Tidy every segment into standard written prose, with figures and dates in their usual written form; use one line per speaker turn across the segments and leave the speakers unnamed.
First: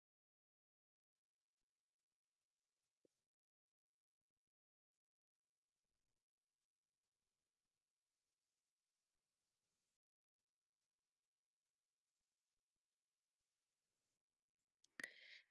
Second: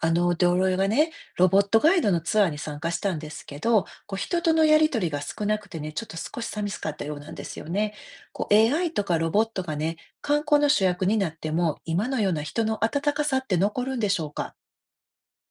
同僚がね、ロボットガイドのツアーに参加したんですけど、こう人とのやりとりが少なくてね、ちょっと少し寂しかったようなんですよね。こう AI とかロボットがね、観光の主役になっても、今のような人の温かさって残るんでしょうか？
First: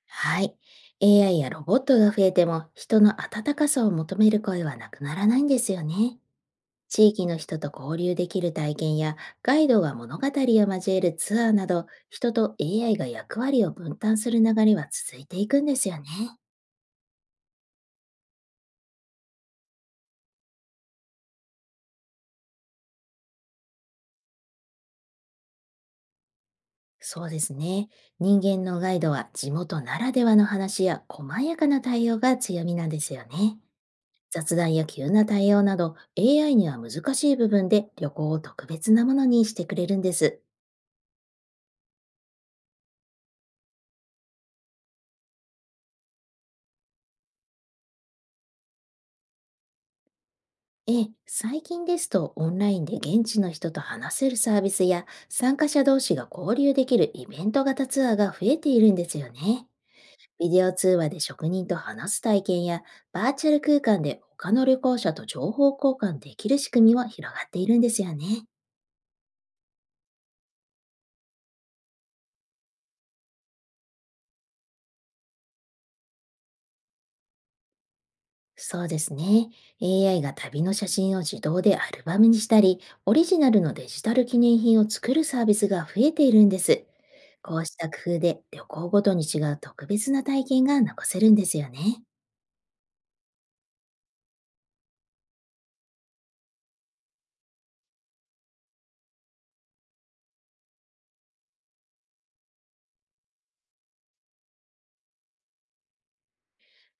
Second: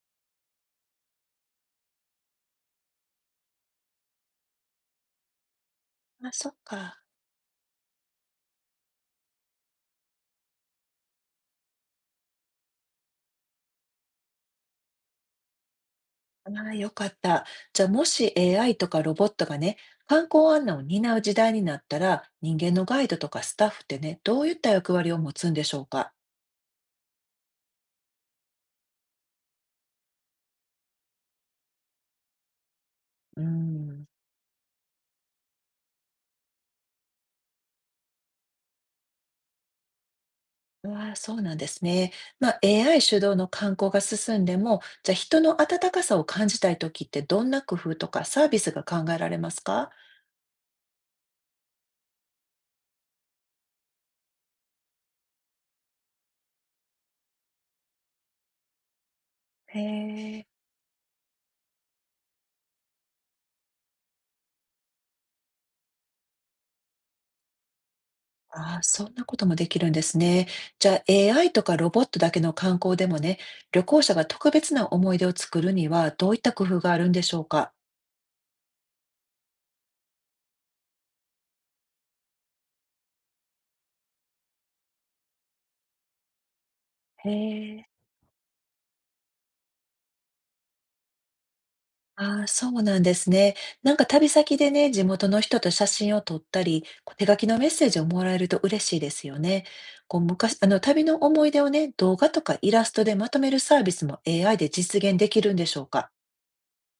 はい。AI やロボットが増えても、人の温かさを求める声はなくならないんですよね。
あ、そっか。
地域の人と交流できる体験や、ガイドが物語を交えるツアーなど、人と AI が役割を分担する流れは続いていくんですよね。
ああ、よかった。じゃあ、もし AI とかロボットがね、観光案内を担う時代になったら、人間のガイドとかスタッフってね、どういった役割を持つんでしょうか？
そうですね。人間のガイドは地元ならではの話や細やかな対応が強みなんですよ
うー
ね。
ん。
雑談や急な対応など AI には難しい部分で旅行を特別なものにしてくれるんです。
ああ、そうなんですね。まあ、AI 主導の観光が進んでも、じゃあ人の温かさを感じたいときってどんな工夫とかサービスが考えられますか？
ええ、最近ですとオンラインで現地の人と話せるサービスや参加者同士が交流できるイベント型ツアーが増えているんですよね。
へえ、
ビデオ通話で職人と話す体験や、バーチャル空間で他の旅行者と情報交換できる仕組みも広がっているんですよね。
ああ、そんなこともできるんですね。じゃあ AI とかロボットだけの観光でもね、旅行者が特別な思い出を作るにはどういった工夫があるんでしょうか？
そうですね。AI が旅の写真を自動でアルバムにしたり、オリジナルのデジタル記念品を作るサービスが増えているんです。
へ
こうし
え。
た工夫で旅行ごとに違う特別な体験が残せるんですよね。
ああ、そうなんですね。なんか旅先でね、地元の人と写真を撮ったり、こう手書きのメッセージをもらえると嬉しいですよね。こう昔、あの旅の思い出をね、動画とかイラストでまとめるサービスも AI で実現できるんでしょうか。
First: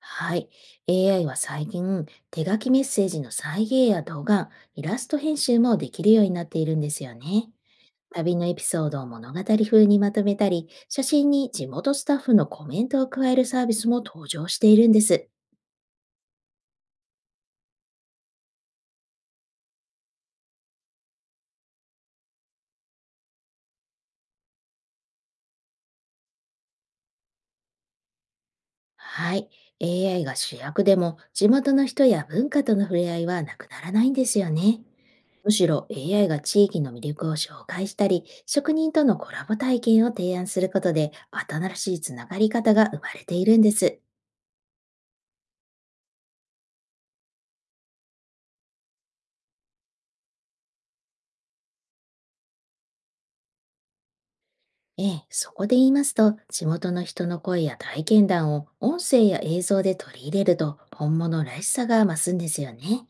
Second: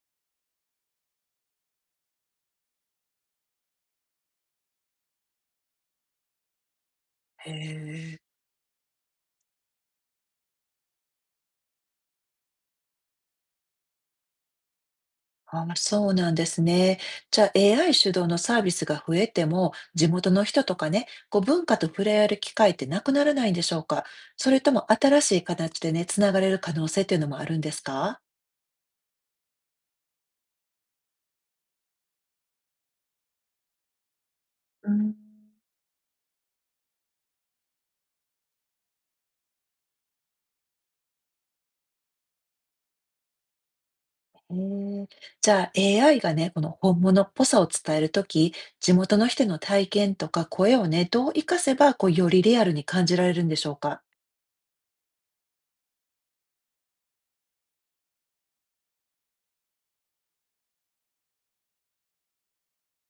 はい。AI は最近、手書きメッセージの再現や動画、イラスト編集もできるようになっているんですよ
へ
ね。
え。
旅のエピソードを物語風にまとめたり、写真に地元スタッフのコメントを加えるサービスも登場しているんです。
ああ、そうなんですね。じゃあ AI 主導のサービスが増えても、地元の人とかね、こう文化と触れ合える機会ってなくならないんでしょうか。それとも新しい形でね、つながれる可能性っていうのもあるんですか？
はい。AI が主役でも、地元の人や文化との触れ合いはなくならないんですよね。
うーん。
むしろ AI が地域の魅力を紹介したり、職人とのコラボ体験を提案することで、新しいつながり方が生まれているんです。
へえ、じゃあ AI がね、この本物っぽさを伝えるとき、地元の人の体験とか声をね、どう活かせば、こう、よりリアルに感じられるんでしょうか？
ええ、そこで言いますと、地元の人の声や体験談を音声や映像で取り入れると、本物らしさが増すんですよね。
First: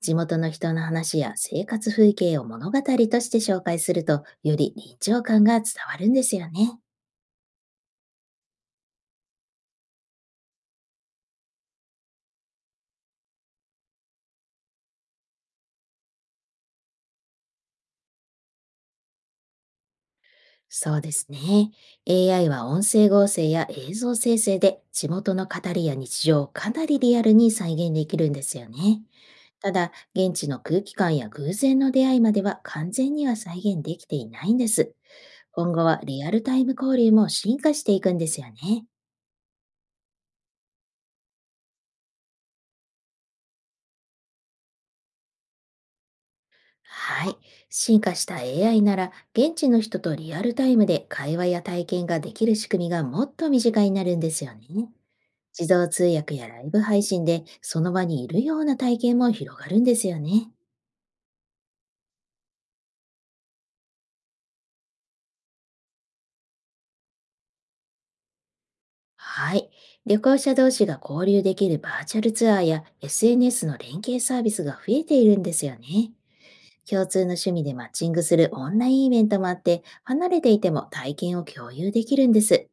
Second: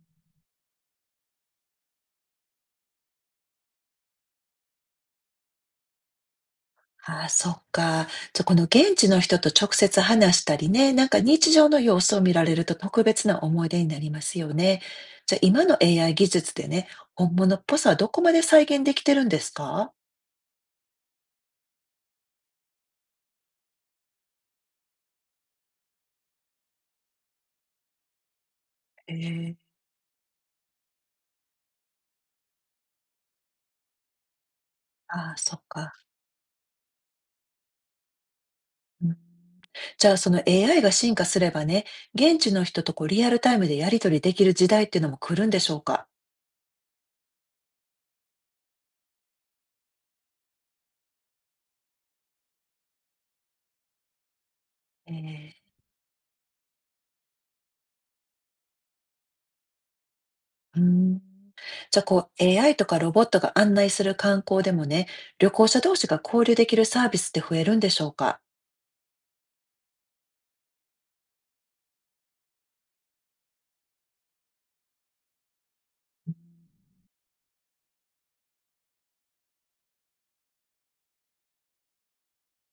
地元の人の話や生活風景を物語として紹介すると、より臨場感が伝わるんですよね。
ああ、そっか。じゃ、この現地の人と直接話したりね、なんか日常の様子を見られると特別な思い出になりますよね。じゃ、今の AI 技術でね、本物っぽさはどこまで再現できてるんですか？
そうですね。AI は音声合成や映像生成で地元の語りや日常をかなりリアルに再現できるんですよね。
ええ、
ただ、現地の空気感や偶然の出会いまでは完全には再現できていないんです。
ああ、そっ
今後
か。
はリアルタイム交流も進化していくんですよね。
うん。じゃあその AI が進化すればね、現地の人とこうリアルタイムでやり取りできる時代っていうのも来るんでしょうか？
はい。進化した AI なら、現地の人とリアルタイムで会話や体験ができる仕組みがもっと身近になるんですよね。
え
自動通訳やライブ配信で、その場にいるような体験も広がるんですよね。
ー、うん。じゃあこう AI とかロボットが案内する観光でもね、旅行者同士が交流できるサービスって増えるんでしょうか？
はい。旅行者同士が交流できるバーチャルツアーや SNS の連携サービスが増えているんですよね。共通の趣味でマッチングするオンラインイベントもあって、離れていても体験を共有できるんです。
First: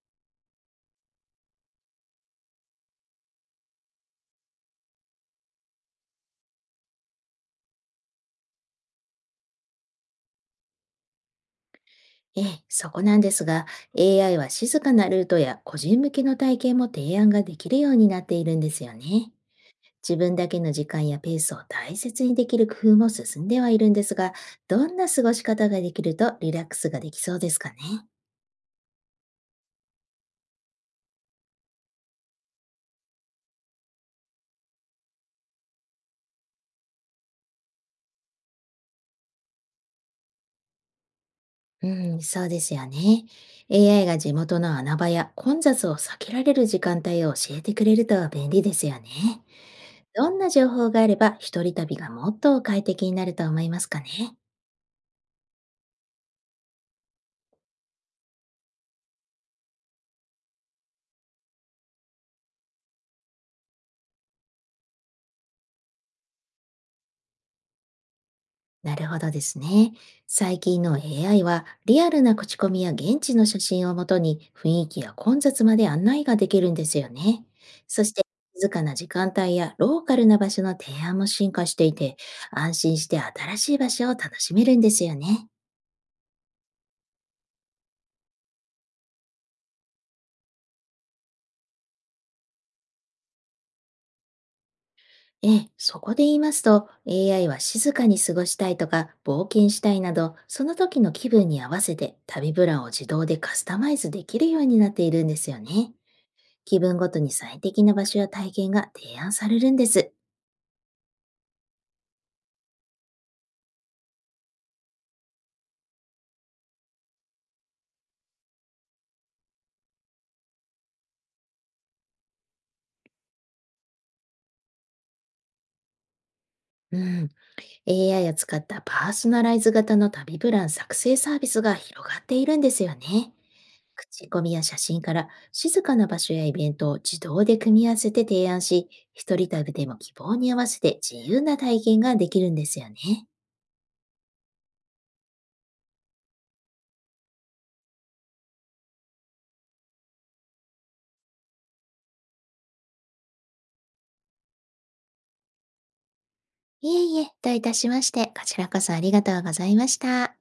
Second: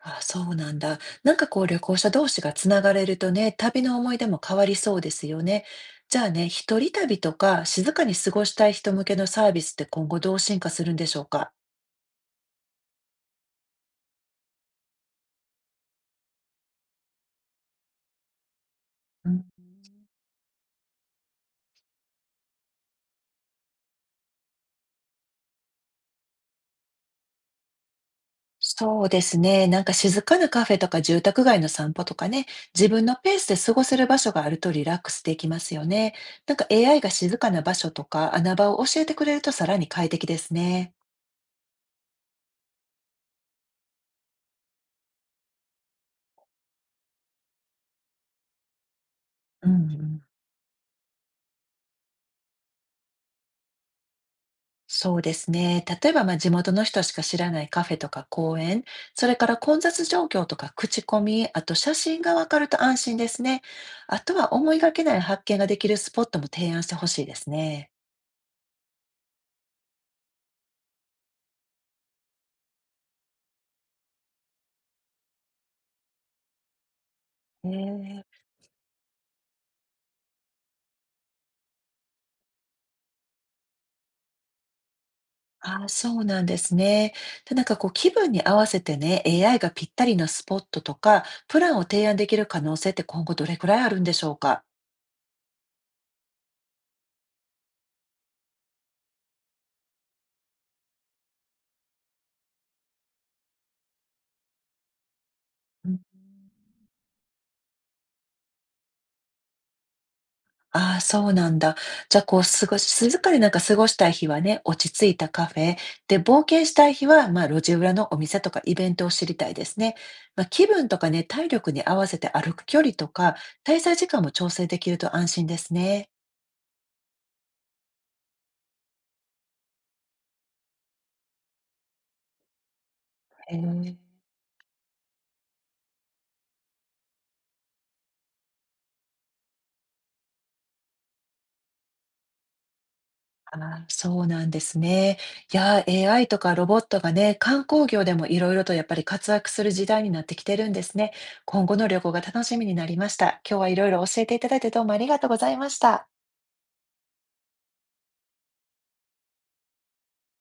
あ、そうなんだ。なんかこう旅行者同士がつながれるとね、旅の思い出も変わりそうですよね。じゃあね、一人旅とか静かに過ごしたい人向けのサービスって今後どう進化するんでしょうか？
ええ、そこなんですが、AI は静かなルートや個人向けの体験も提案ができるようになっているんですよね。自分だけの時間やペースを大切にできる工夫も進んではいるんですが、どんな過ごし方ができるとリラックスができそうですかね？
そうですね。なんか静かなカフェとか住宅街の散歩とかね、自分のペースで過ごせる場所があるとリラックスできますよね。なんか AI が静かな場所とか穴場を教えてくれるとさらに快適ですね。
うん、そうですよね。AI が地元の穴場や混雑を避けられる時間帯を教えてくれると便利ですよね。
うんうん。
どんな情報があれば一人旅がもっと快適になると思いますかね？
そうですね。例えば、まあ、地元の人しか知らないカフェとか公園、それから混雑状況とか口コミ、あと写真がわかると安心ですね。あとは思いがけない発見ができるスポットも提案してほしいですね。
なるほどですね。最近の AI はリアルな口コミや現地の写真をもとに雰囲気や混雑まで案内ができるんですよね。
へ
そして、
え。
静かな時間帯やローカルな場所の提案も進化していて、安心して新しい場所を楽しめるんですよね。
ああ、そうなんですね。で、なんかこう気分に合わせてね、AI がぴったりなスポットとか、プランを提案できる可能性って今後どれくらいあるんでしょうか？
ええ、そこで言いますと、 AI は静かに過ごしたいとか冒険したいなど、その時の気分に合わせて旅プランを自動でカスタマイズできるようになっているんですよ
う
ね。
ん。
気分ごとに最適な場所や体験が提案されるんです。
ああ、そうなんだ。じゃあこう過ごし静かになんか過ごしたい日はね、落ち着いたカフェ、で、冒険したい日は、まあ、路地裏のお店とかイベントを知りたいですね。まあ、気分とかね、体力に合わせて歩く距離とか、滞在時間も調整できると安心ですね。
うん、AI を使ったパーソナライズ型の旅プラン作成サービスが広がっているんですよね。
へえ。
口コミや写真から静かな場所やイベントを自動で組み合わせて提案し、一人旅でも希望に合わせて自由な体験ができるんですよね。
あーそうなんですね。いやー、AI とかロボットがね、観光業でもいろいろとやっぱり活躍する時代になってきてるんですね。今後の旅行が楽しみになりました。今日はいろいろ教えていただいてどうもありがとうございました。
いえいえ、どういたしまして、こちらこそありがとうございました。